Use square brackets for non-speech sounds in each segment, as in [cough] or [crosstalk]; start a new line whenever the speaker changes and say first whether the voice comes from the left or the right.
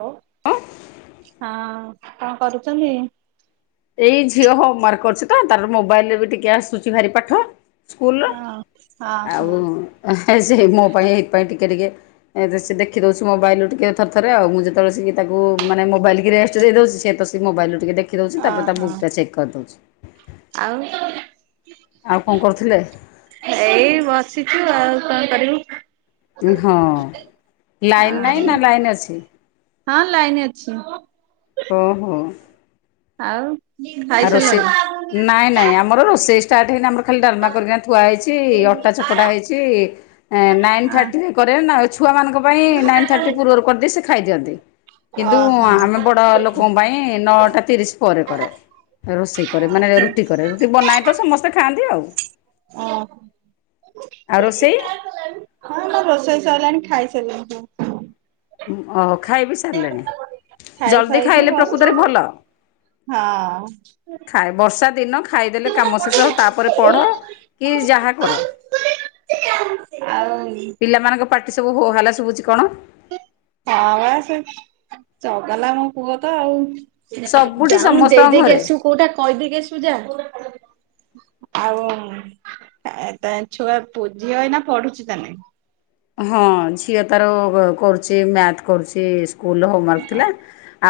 right: ହ ହଁ କଣ କରୁଛନ୍ତି?
left: ଏଇ ଝିଅ ହୋମ ୱାର୍କ କରୁଛି ତାର ମୋବାଇଲରେ ବି ଟିକେ ଆସୁଛି ଭାରି ପାଠ ସ୍କୁଲ୍ ର
right: ହଁ। ହଁ ହଁ।
left: ଆଉ ସେ ମୋ ପାଇଁ ଏଇଥିପାଇଁ ଟିକେ ଟିକେ ଏ ସେ ଦେଖି ଦଉଛି ମୋବାଇଲୁ ଟିକେ ଥ ଥରେ ଆଉ ମୁଁ ଯେତେବେଳେ ସେ ତାକୁ ମାନେ ମୋବାଇଲ କି ରେଷ୍ଟ ଦେଇ ଦଉଛି ସେତ ସେ ମୋବାଇଲୁ ଟିକେ ଦେଖି ଦେଉଛି
right: ଅ
left: ତାପ ତା
right: ହଁ।
left: ବୁକ୍ ଟା ଚେକ୍ କରିଦଉଛି।
right: ଆଉ।
left: ଆଉ କଣ କରୁଥିଲେ?
right: ଏଇ ବସିଛୁ ଆଉ କଣ କରିବୁ।
left: ହଁ ଲାଇନ୍ ନାଇଁ ନା ଲାଇନ୍ ଅଛି?
right: ହଁ ଲାଇନ ଅଛି।
left: ଓହୋ।
right: ଆଉ
left: ଆଉ ରୋଷେଇ
right: ଖାଇସାରିଲଣି?
left: ନାଇଁ ନାଇଁ ଆମର ରୋଷେଇ ଷ୍ଟାର୍ଟ ହେଇନ ଆମର ଖାଲି ଡାଲମା କରିକି ଥୁଆ ହେଇଛି ଅଟା ଚକଡା ହେଇଛି ନାଇନ
right: ଅ
left: ଥାର୍ଟିରେ କରେ ନା ଛୁଆ ମାନଙ୍କ ପାଇଁ ନାଇନ ଥାର୍ଟି ପୂର୍ବରୁ କରିଦେଇ ସେ ଖାଇ ଦିଅନ୍ତି। କିନ୍ତୁ
right: ଓହୋ।
left: ଆମେ ବଡ ଲୋକଙ୍କ ପାଇଁ ନଅଟା ତିରିଶ ପରେ କରେ। ରୋଷେଇ କରେ ମାନେ ରୁଟି କରେ ରୁଟି ବନାଏ ତ ସମସ୍ତେ ଖାଆନ୍ତି ଆଉ।
right: ଓ
left: ଆଉ ରୋଷେଇ?
right: ହଁ ମୋର ରୋଷେଇ ସାରିଲାଣି ଖାଇ ସାରିଲାଣି।
left: ଓ ଖାଇ ବିି ସାରିଲେଣି
right: ଖାଇ
left: ଜଲଦି
right: ଖୁଆଇକି
left: ଖାଇଲେ
right: ବସିଛୁ
left: ପ୍ରକୃତରେ ଭଲ।
right: ହଁ।
left: ଖାଇ ବର୍ଷା ଦିନ ଖାଇଦେଲେ କାମ ଶେଷ ତାପରେ ପଢ। କି ଯାହା କର
right: ଆଉ
left: ପିଲାମାନଙ୍କ ପାଟି ସବୁ ହୋ ହାଲା ଶୁଭୁଛି କଣ?
right: ହଁ ବା ସେ ଚଗଲା ମୋ ପୁଅ ତ ଆଉ।
left: ସବୁଠି
right: ଯାଉନୁ ଦେଇ
left: ସମସ୍ତଙ୍କ
right: ଦେଇକି
left: ଘରେ।
right: ଆସିବୁ କୋଉଟା କହିଦେଇକି ଆସିବୁ ଯା। ଆଉ ଛୁଆ ପୁ ଝିଅ ହେନା ପଢୁଛି ତାନେ।
left: ହଁ ଝିଅ ତାର କରୁଛି ମ୍ୟାଥ କରୁଛି। ସ୍କୁଲ ର ହୋମୱାର୍କ୍ ଥିଲା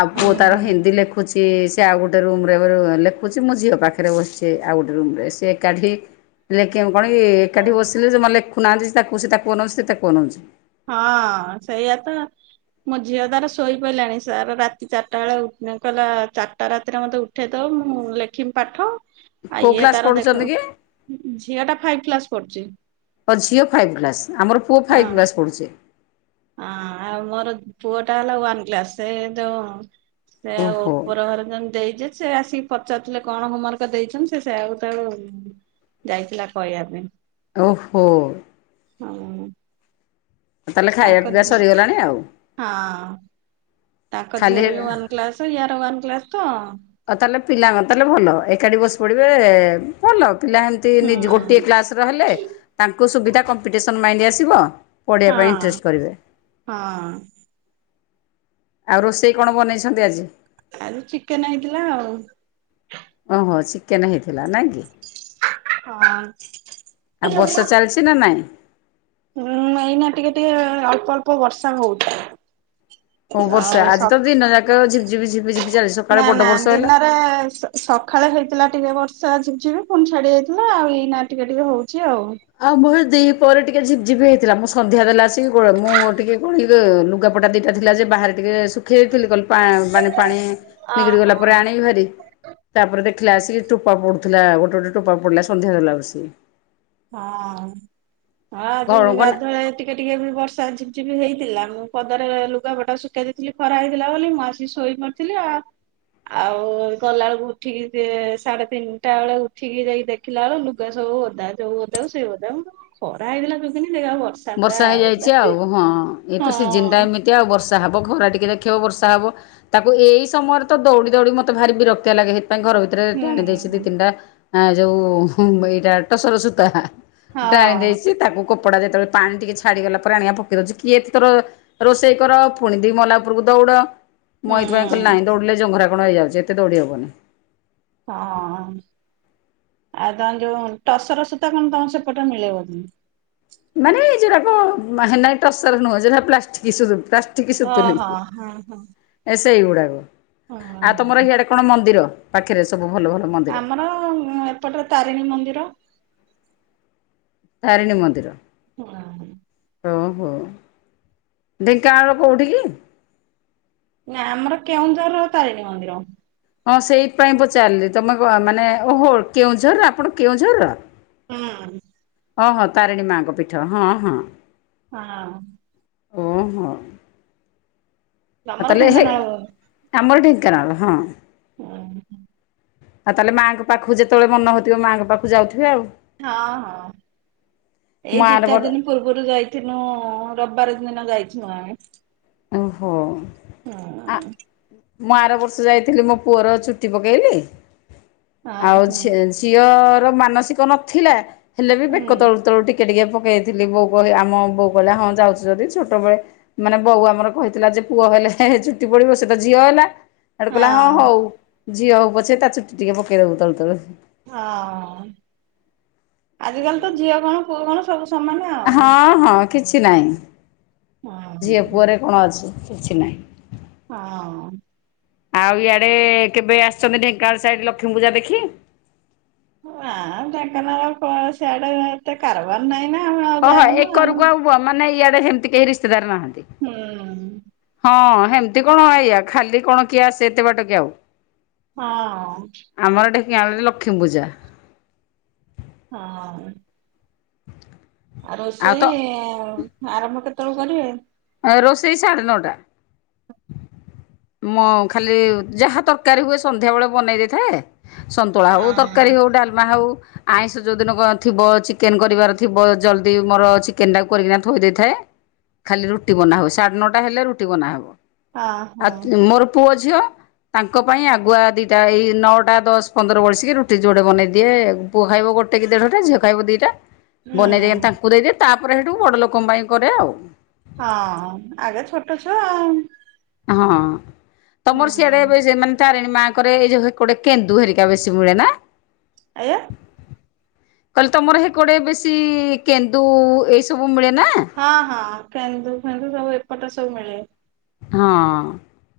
left: ଆଉ ପୁଅ ତାର
right: ଓହୋ।
left: ହିନ୍ଦୀ ଲେଖୁ ଲେଖୁଛି ସେ ଆଉ ଗୋଟେ ରୁମ ରେ ଲେଖୁଛି ମୋ ଝିଅ ପାଖରେ ବସିଛି ଆଉ ଗୋଟେ ରୁମ୍ ରେ ସିଏ ଏକାଠି ଲେଖିମ କଣ ଏ ଏକାଠି ବସିଲ ଯେଉମାନେ ଲେଖୁନାହାନ୍ତି ତା କହୁ ସେ ତା କୁହଉ ସେ ତା କୁହେଉଛି
right: ହଁ ସେଇଆ ତ ମୋ ଝିଅ ତାର ଶୋଇ ପରିଲାଣି ସାର ରାତି ଚାରିଟା ବେଳେ ଉଠୁ କହିଲା ଚାରିଟା ରାତିରେ ମତେ ଉ ଉଠେଇ ଦେବ ତ ମୁଁ ଲେଖିମି ପାଠ। ଆଉ
left: କୋଉ
right: ଇଏ
left: କ୍ଲାସ୍
right: ତାର ଦେଖ
left: ପଢୁଛନ୍ତି କି?
right: ଝିଅ ଟା ଫାଇଭ କ୍ଲାସ ପଢୁଛି।
left: ହ ଝିଅ ଫାଇଭ୍ କ୍ଲାସ୍ ଆମର ପୁଅ
right: ହଁ।
left: ଫାଇଭ୍ କ୍ଲାସ୍ ପଡ଼ୁଛି।
right: ହଁ ଆଉ ମୋର ପୁଅ ଟା ହେଲା ୱାନ କ୍ଲାସ ସେ ଯୋଉ ସେ ଆଉ
left: ଓହୋ
right: ଉପର ଘର ଯେ ଦେଇ ଯେ ସେ ଆସିକି ପଚାରୁଥିଲେ କଣ ହୋମୱାର୍କ ଦେଇଛନ୍ତି ସେ ସେ ଆକୁ ତାକୁ ଯାଇଥିଲା କହିବା ପାଇଁ।
left: ଓହୋ
right: ହଁ
left: ଉ ତାହେଲେ ଖାଇବା
right: ତାଙ୍କ
left: ପିଇବା ସରିଗଲାଣି ଆଉ।
right: ତାଙ୍କ ଝିଅ ର ବି
left: ଖାଲି
right: ୱାନ୍ କ୍ଲାସ ୟାର ୱାନ କ୍ଲାସ ତ
left: ଆଉ ତାହେଲେ ପିଲାଙ୍କ ତାହେଲେ ଭଲ ଏକାଠି ବସି ପଡିବେ ଭଲ ପିଲା ଏମତି।
right: ହୁଁ
left: ଏମିତି ଗୋଟିଏ କ୍ଲାସ ର ହେଲେ ତାଙ୍କୁ ସୁବିଧା କମ୍ପିଟିସନ ମାଇଣ୍ଡ ଆସିବ। ପଢ଼ିବା ପାଇଁ
right: ହଁ
left: ଇଣ୍ଟରେଷ୍ଟ କରିବେ।
right: ହଁ
left: ଆଉ ରୋଷେଇ କଣ ବନେଇଛନ୍ତି ଆଜି?
right: ଆଉ ଚିକେନ୍ ହେଇଥିଲା ଆଉ,
left: ଓହୋ ଚିକେନ୍ ହେଇଥିଲା ନାଇଁ କି
right: ହଁ
left: ଆଉ ବର୍ଷ ଚାଲିଛି, ସିନା ନାଇଁ?
right: ହୁଁ ଏଇନା ଟିକେ-ଟିକେ ଏ ଅଳ୍ପ-ଅଳ୍ପ ବର୍ଷା ହଉଛି,
left: ହଁ
right: ଆଉ
left: ବର୍ଷା ଆଜି ତ ଦିନ ଯାକ ଝିଝିବିଝିବିଝିବି,
right: ନା-ନା ଦିନରେ ଆଇଁ ସ ସକାଳେ ହେଇଥିଲା ଟିକେ ବର୍ଷା ଝିପ୍ ଝିପ୍ ପି ପୁଣି ଛାଡି ଯାଇଥିଲା ଆଉ ଏଇନା ଟିକେ-ଟିକେ ହଉଛି ଆଉ,
left: ଆଉ ମୁ ଦି ପରେ ଟିକେ ଝିପ୍ ଝିପ୍ ହେଇଥିଲା ମୁଁ ସନ୍ଧ୍ୟା ଦେଲେ ଆସିକି ମୁଁ ଟିକେ କଁ ଲୁଗା, କପଟା ଦିଟା ଥିଲା ଯେ ବାହାରେ ଟିକେ ଶୁଖି ଥିଲୁ ଗଲୁ ପା ମାନେ ପାଣି, ନିିକଡି ଗଲା ପୁରାଣ ବି ଭାରି, ତାପରେ ଦେଖିଲା ଆସିକି ଟୋପା ପଡ଼ୁଥିଲା ଗୋଟେ-ଗୋଟେ ଟୋପା ପଡ଼ିଲା ସନ୍ଧ୍ୟା ହେଲା ବସିକି,
right: ହଁ-ହଁ ଆଜି
left: ଘର
right: ଗାଧୁଆରେ, ଟିକେ-ଟିକେ ବି ବର୍ଷା ଝିପ୍ ଝିପ୍ ହେଇଥିଲା ମୁଁ ପଦାରେ ଲୁଗାପଟା ଶୁଖାଇ ଦେଇଥିଲି ଖରା ହେଇଥିଲା ବୋଲି ମୁଁ ଆସି ଶୋଇ ପଡ଼, ଥିଲେ ଆ, ଆଉ ଗଲାବେଳକୁ ଉଠିକି ସେ ସାଢେ଼ ତିନିଟା ବେଳେ ଉଠିକି ଯାଇି ଦେଖ୍ ଥିଲା ଲୁଗା ସବୁ ଓଦା ଯୋଉ ଓଦା ସେଇ ଓଦା ମୁ କଁ ଖରା ହେଇଥିଲା ସୁଖେଇ ଥିଲି ସେଇ ଆଉ ବର୍ଷ୍
left: ବର୍ଷା ହେଇଯାଇଛି ଆଉ ହଁ ଏଇ ତ ସିଜିନ୍ ଟା ଏମିତ୍ ତି ଆଉ ବର୍ଷା ହେବ ଖରା ଟିକେ ଦେଖିବ ବର୍ଷା ହେବ, ତାକୁ ଏଇ ସମୟରେ ତ ଦୌଡ଼ି-ଦୌଡ଼ି ମତେ ଭାରି ବିରକ୍ତିଆ ଲାଗେ ସେଇଥି ପାଇଁ ଘର ଭିତ୍ ରେ ଟାଣି ଦେଇଛି ଦି
right: ହୁଁ।
left: ତିନିଟା ଆଉ ଯୋଉ ଏଇଟା ଟସର ସୂତା ହାଁ, ଟଡାଣି
right: ହଁ
left: ଦେଇଛି ତାକୁ କପଡା ଯେତେବେଳେ ପାଣି ଟିକେ ଛାଡିଗଲା ପରେ ଆଣିବା ପକେଇ ଦଉଛି କିଏ ଏ ତୋର, ରୋଷେଇ କର ପୁଣି ଦି ମହଲା ଉପରକୁ ଦୌଡ଼, ମୁଁ
right: ହୁଁ
left: ଏଇଥିପାଇଁ କହିଲି ନାଇଁ ଦୈଡ଼ି ଲେ ଯୋଉ ଘରା କଣ ହେଇଯାଉଛି ଏତେ ଦୈଡି଼ ହେବ ନାହିଁ,
right: ହଁ ଆଉ ଆମ ଯୋଉ ଟସର ସୂତା କଣ ତମ ସେପଟେ ମିଳେ ବୋଧେ,
left: ମାନେ ଯଟାକ ମାହାନା ଟସର ନୁହଁଟା ପ୍ଲାଷ୍ଟିକ ସୂତା, ଠିକି
right: ଓହୋ
left: [unintelligible]
right: ହଁ ହଁ।
left: ଏ ସେଇ ଗୁଡ଼ାକ ଆ ତମର
right: ହଁ
left: ଇଆଡ଼େ, କଣ ମନ୍ଦିର ପାଖରେ ସବୁ ଭଲ-ଭଲ?
right: ଆମର ଏପଟେ ତାରିଣୀ ମନ୍ଦିର,
left: ତାରିଣୀ ମନ୍ଦିର,
right: ହଁ,
left: ଓହୋ ଢେଙ୍କାନାଳର କେଉଁଠିକି?
right: ନା ଆମର କେଉଁ ଝରତାରିଣୀ ମନ୍ଦିର,
left: ହଁ ସେଇପାଇଁ ପଚାରିଲି ତମେ ମାନେ ଓହୋ କେଉଁଝର ଆପଣ କେଉଁଝର?
right: ହୁଁ,
left: ଓ ହଁ ତାରିଣୀ ମାଆଙ୍କ ପୀଠ ହଁ-ହଁ,
right: ହଁ,
left: ଓ ହଁ, ଆଉ
right: ତମର
left: ତାହଲେ ସେ
right: ଢେଙ୍କାନାଳ ବୋଧେ?
left: ଆମର ଢେଙାନାଳ ହଁ,
right: ହୁଁ,
left: ଆଉ ତାହେଲେ ମାଙ୍କ ପାଖକୁ ଯେତେବେଳେ ମନ ହଉଥିବ ମାଆଙ୍କ ପାଖକୁ ଯାଉଥିବେ ଆଉ,
right: ହଁ-ହଁ ଏଇ
left: ମୁଁ ଆର
right: ବିଚାରି
left: ବର୍
right: ଦିନି, ପୂର୍ବରୁ ଯାଇଥିଲୁ ରବିବାର ଦିନ ଯାଇଥିଲୁ ଆମେ,
left: ଓହୋ
right: ହଁ
left: ଆ ମୁଁ ଆର ବର୍ଷ ଯାଇଥିଲି ମୋ ପୁଅର ଚୁଟି ପକେଇଲି
right: ହଁ
left: ଆଉ
right: ହଁ
left: ଛେସ୍ ଝିଅର ମାନସିକ ନଥିଲା ହେଲେ ବି ବେକ
right: ହୁଁ।
left: ତଳୁ-ତଳୁ ଟିକ୍ କେ ଟିକେ ପକେଇଥିଲି ବୋଉ କହେ ଆମ ବୋଉ କଇଲା ହଁ ଯାଉଛି ଯଦି ଛୋଟବେେଳେ ମାନେ ବୋଉ ଆ ଆମର କହିଥିଲା ଯେ ପୁଅ ହେଲେ ହେ ଚୁଟି ପଡିବ ସେ ତ ଝିଅ ହେଲା ହେଟୁ କଲା ହଁ ହୋଉ ଝିଅ ହୋଉ ପଛେ ତା ଚୁଟି ଟିକେ ପକେଇଦବୁ ତଳୁ ତଳୁ।
right: ହଁ ଆଜିକାଲି ତ ଝିଅ କଣ ପୁଅ କଣ ସବୁ ସମାନେ ଆ
left: ହଁ ହଁ କିଛି ନାଇଁ
right: ହଁ
left: ଝିଅ ପୁଅରେ କଣ ଅଛି, କିଛି ନାଇଁ।
right: ହଁ।
left: ଆଉ ଇଆଡ଼େ-ଏ କେବେ ଆସିଚନ୍ତି ଢେଙ୍କାଳ ସାଇଡ଼ ଲକ୍ଷ୍ମୀ ପୂଜା ଦେଖି?
right: ନାଁ ଢେଙ୍କାନାଳ କଁ ସିଆଡେ ଏତେ କାରବାର ନାଇଁ ନା ଆମେ ଆଉ ଯାଇନୁ ଆଉ।
left: ପୁଅ ମାନେ ଇଆଡେ ହେମ୍ତି କେହି ରିସ୍ତେଦାର ନାହାନ୍ତି।
right: ହୁଁ।
left: ହଁ ହେମ୍ତି କଣ ଏଇଆ ଖାଲି କଣ କିଏ ଆସେ ଏତେ ବାଟ କି ଆଉ?
right: ହଁ-ଅ।
left: ଆମର ଢେଙ୍କିଆଳରେ ଲକ୍ଷ୍ମୀପୂଜା।
right: ହଁ-ଅ। ଆ
left: ଆଉ ତ
right: ରୋଷେଇ-ଇ ଆରମ୍ଭ କେତଳୁ କରିବେ?
left: ଏ ରୋଷେଇ ସାଢ଼େ ନଅଟା। ମୋ ଖାଲି ଯାହା ତରକାରୀ ହୁଏ ସନ୍ଧ୍ୟାବେଳେ ବନେଇ ଦେଇଥାଏ। ସନ୍ତୁଳା
right: ହଁ।
left: ହୋଉ, ତର୍କାରୀ ହୋଉ, ଡାଲ୍ମା ହୋଉ ଆଇଁଷ ଯୋଉଦିନ କ ଥିବ ଚିକେନ୍ କରିବାର ଥିବ ଜଲ୍ଦି ମୋର ଚିକେନ୍ଟାକୁ କରିକିନା ଥୋଇ ଦେଇଥାଏ। ଖାଲି ରୁଟି ବନା ହୁଏ, ସାଢେ ନଅଟା ହେଲେ ରୁଟି ବନାହବ,
right: ହଁ ହଁ
left: ଆଉ ମୋର ପୁଅ ଝିଅ ତାଙ୍କ ପାଇଁ ଆଗୁଆ ଦିଟା ଏଇ ନଅଟା ଦଶ ପନ୍ଦର ବଳସିକି ରୁଟି ଯୋଡେ ବନେଇ ଦିଏ-ଏ। ପୁଆ ଖାଇବ ଗୋଟେ କି ଦେଢଟା ଝିଅ ଖାଇବ ଦିଟା। ବନେଇ ଦେଇକା
right: ହୁଁ
left: ତାଙ୍କୁ ଦେଇଦିଏ, ତାପରେ ହେଟୁ ବଡ ଲୋକଙ୍କ ପାଇଁ କରେ ଆଉ।
right: ହଁ ଆଗେ ଛୋଟ ଛୁଆ ଆଉ।
left: ହଁ ତମର ସିଆଡେ
right: ହୁଁ
left: ଏବେ ଯେ ମା ତାରିଣୀ ମାଆଙ୍କରେ ଏ ଯୋଉ ହେପଟେ କେନ୍ଦୁ ହେରିକା ବେଶୀ ମିଳେ ନା?
right: ଆଜ୍ଞା।
left: କଲି ତମର ହେକଡେ ବେଶୀ-ଇ କେନ୍ଦୁ-ଉ ଏଇ ସବୁ ମିଳେ ନା?
right: ହଁ ହଁ କେନ୍ଦୁ ଫେନ୍ଦୁ ସବୁ ଏପଟରେ ସବୁ ମିଳେ।
left: ହଁ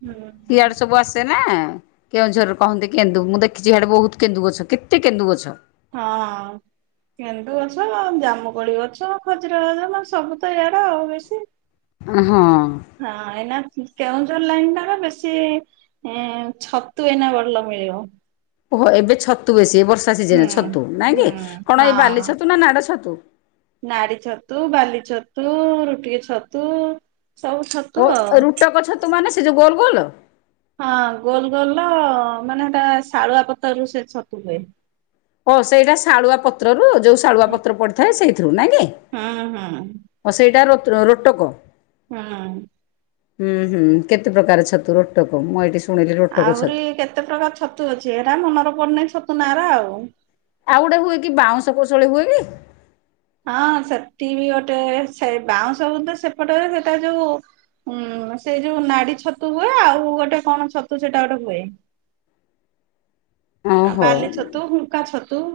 right: ହୁଁ
left: ଇଆଡେ ସବୁ ଆସି ସେ ନା କେଉଁଝରରେ କହନ୍ତି କେନ୍ଦୁ ମୁଁ ଦେଖିଚି ହାଡେ ବୋହୁତ କେନ୍ଦୁ ଗଛ, କେତେ କେନ୍ଦୁ ଗଛ।
right: ହଁ। କେନ୍ଦୁ ଗଛ-ଅ ଜାମୁକୋଳି ଗଛ ଖଜୁର ଅଜ ସବୁ ତ ଇଆଡେ ଆଉ ବେଶୀ।
left: ଏ ହଁ।
right: ହଁ ଏଇନା କେଉଁଝର ଲାଇନ୍ ଟାରେ ବେଶୀ-ଇ ଏଁ ଛତୁ ଏଇନା ବଲ ମିଳିବ।
left: ଓହୋ ଏବେ ଛତୁ ବେଶି ଏ ବର୍ଷା
right: ହୁଁ
left: ସିଜନ ଛତୁ ନାଁ
right: ହୁଁ।
left: କି, କଣ ଏଇ ବାଲି
right: ହଁ
left: ଛତୁ ନା ନାଡ ଛତୁ?
right: ନାଡି ଛତୁ, ବାଲି ଛତୁ-ଉ, ରୁଟିକି ଛତୁ ସବୁ ଛ
left: ଓ ରୁଟକ ଛତୁ ମାନେ ସେ ଯୋଉ ଗୋଲ ଗୋଲ?
right: ହଁ ଗୋଲ ଗୋଲର-ଅ ମାନେ ସେଟା ଶାଳୁଆ ପତରରୁୁ ସେ ଛତୁ ହୁଏ‌।
left: ଓ ସେଇଟା ଶାଳୁଆ ପତ୍ରରୁ ଯୋଉ ଶାଳୁଆ ପତ୍ର ପଡିଥାଏ ସେଇଥିରୁ ନାଇଁ କି?
right: ହୁଁ ହୁଁ।
left: ଓ ସେଇଟା ରୋତ୍ ରୋଟକ।
right: ହଁ [inaudible]
left: ଉଁ ହୁଁ କେତେ ପ୍ରକାର ଛତୁ ରୋଟକ ମୁଁ ଏଇଠି ଶୁ
right: ଆହୁରି କେତେ ପ୍ରକାର ଛତୁ ଅଛି ଏରା ମନର ପଡୁନି ଛତୁ ନାଁ ରା ଆଉ।
left: ଆଉ ଗୋଟେ ହୁଏ କି ବାଉଁଶ କୋଶଳୀ ହୁଏ କି?
right: ହଁ ସେଠି ବିି ଗୋଟେ ସେ ବାଉଁଶ ବୁଦା ସେପଟରେ ସେଟା ଯୋଉ ହୁଁ ସେଇ ଯୋଉ ନାଡି ଛତୁ ହୁଏ ଆଉ ଗୋଟେ କଣ ଛତୁ ସେଟା ଗୋଟେ ହୁଏ। ଆଉ
left: ଓହୋ
right: ବାଲି ଛତୁ ହୁଙ୍କା ଛତୁ।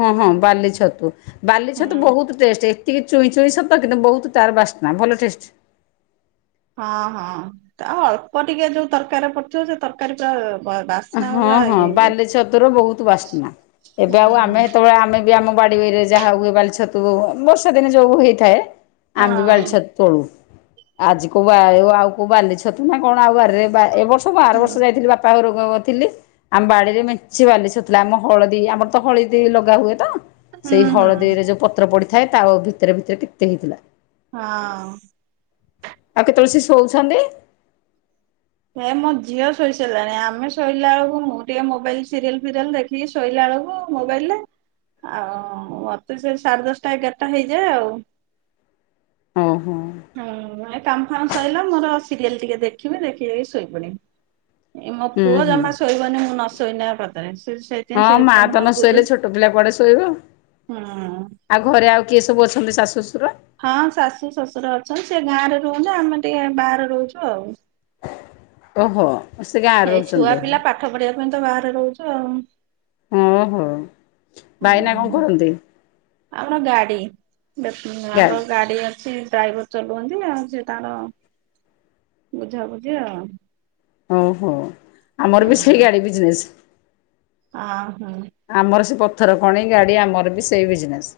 left: ହଁ ହଁ ବାଲି ଛତୁ ବାଲି
right: ହୁଁ
left: ଛତୁ ବୋହୁତ ଟେଷ୍ଟେ ଏତିକି ଚୁଇଁ ଚୁଇଁ ସତ କିନ୍ତୁ ବହୁତ ତାର ବାସନା ଭଲ ଟେଷ୍ଟ।
right: ହଁ ହଁ ଆଉ ଅଳ୍ପ ଟିକେ ଯୋଉ ତରକାରୀରେ ପଡଥିବ ସେ ତରକାରୀ ପୁରା ଵା
left: ହଁ ହଁ ବାଲି ଛତୁର ବୋହୁତ ବାସ୍ନା ଏବେ
right: ହୁଁ
left: ଆଉ ଆମେ ହେତୋବେଳେ ଆମେ ଆମ ବାଡିରେ ଯାହା ହୁଏ ବାଲି ଛତୁ ବର୍ଷା ଦିନେ ଯୋଉ ହେଇଥାଏ ଆମେ ବି
right: ହଁ
left: ବାଲିଛତୁ
right: ହୁଁ
left: ତୋଳୁ ଆଜି କୋଉ ଆଉ କୋଉ ବାଲିଛତୁ ନା କଣ ଆଉ ବାରିରେ ଏ ବର୍ଷ ସବୁ ଆର ବର୍ଷ ଯାଇଥିଲି ବାପା ଘରକୁ। ଥିଲି ଆମ ବାଡିରେ ମେଞ୍ଚେ ବାଲି ଛତୁ ଥିଲା ଆମ ହଳଦୀ ଆମର ତ ହଳଦୀ ଲଗା ହୁଏ ତ।
right: ହୁଁ
left: ସେଇ
right: ହୁଁ
left: ହଳଦୀରେ ଯୋଉ ପତ୍ର ପଡିଥାଏ ତା ଭିତରେ ଭିତରେ କେତେ ହେଇଥିଲା।
right: ହଁ।
left: ଆଉ କେତେବେଳେ ସେ ଶୋଉଛନ୍ତି?
right: ହେ ମୋ ଝିଅ ଶୋଇ ସାରିଲାଣି ଆମେ ଶୋଇଲା ଓଳକୁ ମୁଁ ଟିକେ ମୋବାଇଲ୍ ସିରିଏଲ୍ ଫିରିଏଲ୍ ଦେଖେ। ଟିକେ ଶୋଇଲାା ବେଳକୁ ମୋବାଇଲ୍ ରେ। ଆଉ ମତେ ସେ ସାଢେ ଦଶଟା ଏଗାରଟା ହେଇଯାଏ ଆଉ।
left: ହଁ ହଁ।
right: ହୁଁ କାମ ଫାମ ସରିଲା ମୋର ସିରିଏଲ୍ ଟିକେ ଦେଖିବି ଦେଖିଦେଇକି ଶୋଇପଡିମି। ଏ ମୋ
left: ହୁଁ
right: ପୁଅ
left: ହୁଁ।
right: ଜମା ସୋଇବନି ମୁଁ ନ ସୋଇନେ ତା ପା ସେ ସେ
left: ହଁ
right: ସେ
left: ମା ତ
right: ହଣ
left: ନ ଶୋଇଲେ
right: ଭୁଲ
left: ଛୋଟ ପିଲା କୁଆଡେ ଶୋଇବ।
right: ହୁଁ [unintelligible]
left: ଆଉ ଘରେ ଆଉ କିଏ ସବୁ ଅଛନ୍ତି ଶାଶୁ ଶଶୁର?
right: ହଁ ଶାଶୁ ଶଶୁର ଅଛନ୍ତି ସେ ଗାଁରେ ରୁହନ୍ତି ଆମେ ଟିକେ ବାହାରେ ରହୁଛୁ ଆଉ।
left: ଓହୋ। ସେ ଗାଁରେ
right: ଏଇ ଛୁଆ
left: ରହୁଛନ୍ତି
right: ପିଲା ପାଠ ପଢିବା ପାଇଁ ତ ବାହାରେ ରହୁଛୁ ଆଉ।
left: ଓ ହୋ
right: ହୁଁ
left: ଭାଇନା କଣ କରନ୍ତି?
right: ଆମର ଗାଡି ଆମର
left: ଗାଡ଼ି
right: ଗାଡି ଅଛି ଡ୍ରାଇଭର୍ ଚଲୁ ଅନ୍ତି ଆଉ ସିଏ ତାର ବୁଝାବୁଝି ଆଉ।
left: ଓହୋ ଆମର ବି ସେଇ ଗାଡି ବିଜନେସ୍।
right: ଅ ହୋଁ।
left: ଆମର ସେ ପଥର ଖଣି ଗାଡି ଆମର ବି ସେଇ ବିଜନେସ୍।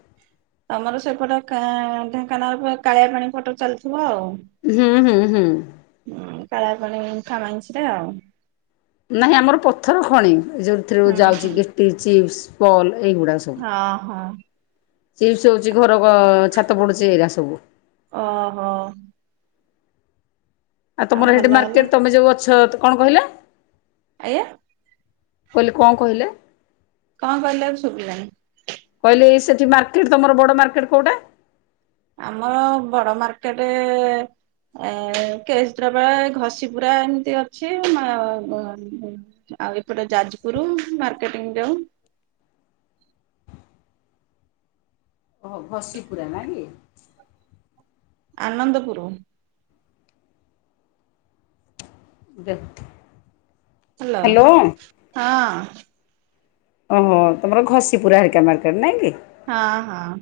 right: ତମର ସେପଟେ କା ଢେଙ୍କାନାଳ କାଳିଆ ପାଣି ପଟ ଚାଲିଥିବ ଆଉ।
left: ହୁଁ ହୁଁ ହୁଁ।
right: ହୁଁ କାଳିଆ ପାଣି ଇମ୍ଫା ମାଇନସ୍ ରେ ଆଉ।
left: ନାହିଁ ଆମର ପଥର ଖଣି ଯୋଉଥିରେ
right: ହୁଁ
left: ଯାଉଛି
right: ହୁଁ
left: ଗେଟି ଚିପ୍ସ ପଲ୍ ଏଇଗୁଡା ସବୁ।
right: ହଁ ହଁ।
left: ଚିପ୍ସ ହୋଉଛି ଘର ଛାତ ପଡୁଛି ଏଇରା ସବୁ।
right: ଅହୋ।
left: ଆଉ ତମର ହେଠି
right: ଭଲ ହେଲା
left: ମାର୍କେଟ୍ ତମେ ଯୋଉ ଅଛ କଣ କହିଲ?
right: ଆଜ୍ଞା।
left: କହିଲେ କଣ କହିଲେ?
right: କଣ କହିଲ ଏବ୍ ଶୁଭିଲାନି।
left: କହିଲି ସେଠି ମାର୍କେଟ ତମର ବଡ ମାର୍କେଟ କୋଉଟା?
right: ଆମର ବଡ ମାର୍କେଟେ ଏ [unintelligible] ଘଷି ପୁରା ଏମିତି ଅଛି ମା ବା ଆଉ ଏପଟେ ଯାଜପୁର ମାର୍କେଟିଂ ଯାଉ
left: ଓହୋ ଘସି ପୁରା ନା କି?
right: ଆନନ୍ଦପୁର।
left: ଦେ
right: ହ୍ୟାଲୋ ହଁ।
left: ଓହୋ ତମର ଘଷିପୁରା ହେକା ମାର୍କେଟ ନାଇଁ କି?
right: ହଁ ହଁ।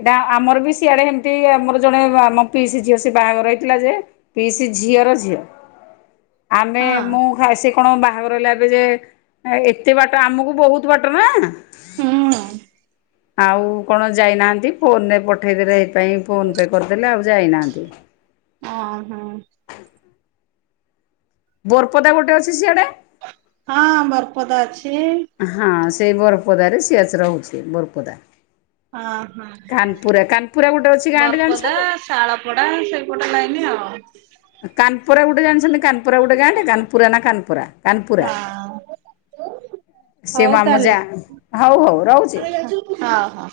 left: ଏଇଟା ଆମର ବି ସିଆଡେ ହେମିତି ଆମର ଜଣେ ଆମ ପିସି ଝିଅ ସେ ବାହାଘର ହେଇଥିଲା ଯେ ପିଇସି ଝିଅରଝିଅ।
right: [inaudible]
left: ଆମେ ମୁଁ ଖାସି ଆପଣ ବାହାଘର ହେଲେ ଏବେ ଯେ ଏତେ ବାଟ ଆମକୁ ବହୁତ ବାଟ ନା
right: ହୁଁ।
left: ଆଉ କଣ ଯାଇନାହାନ୍ତି ଫୋନରେ ପଠେଇଦେଲେ ଏଇପାଇ ଫୋନ ପେ କରିଦେଲେ ଆଉ ଯାଇନାହାନ୍ତି।
right: ଓ ହୁଁ।
left: ବୋରପଦା ଗୋଟେ ଅଛି ସିଆଡେ
right: ହଁ ବରପଦା ଅଛି।
left: ହଁ ସେଇ ବରପଦାରେ ସି ଆସି ରହୁଛି ବରପଦା
right: ହଁ ହଁ
left: କାନପୁରା କାନପୁରା ଗୋଟେ ଅଛି ଗାଁ ଟେ ଜାଣିଛନ୍ତି?
right: ଶଳପଡା ସେ ପଟ ଲାଇନି ଆଉ
left: କାନପୁରା ଗୋଟେ ଜାଣିଛନ୍ତି କାନପୁରା ଗୋଟେ ଗାଆଁଟେ କାନପୁରା ନା କାନପୁରା କାନପୁରା
right: ହଁ
left: ସିଏ
right: ହଉ ତାହେଲେ।
left: ମାମୁଜା ହଉ ହଉ ରହୁଛି।
right: ହଁ ହଁ।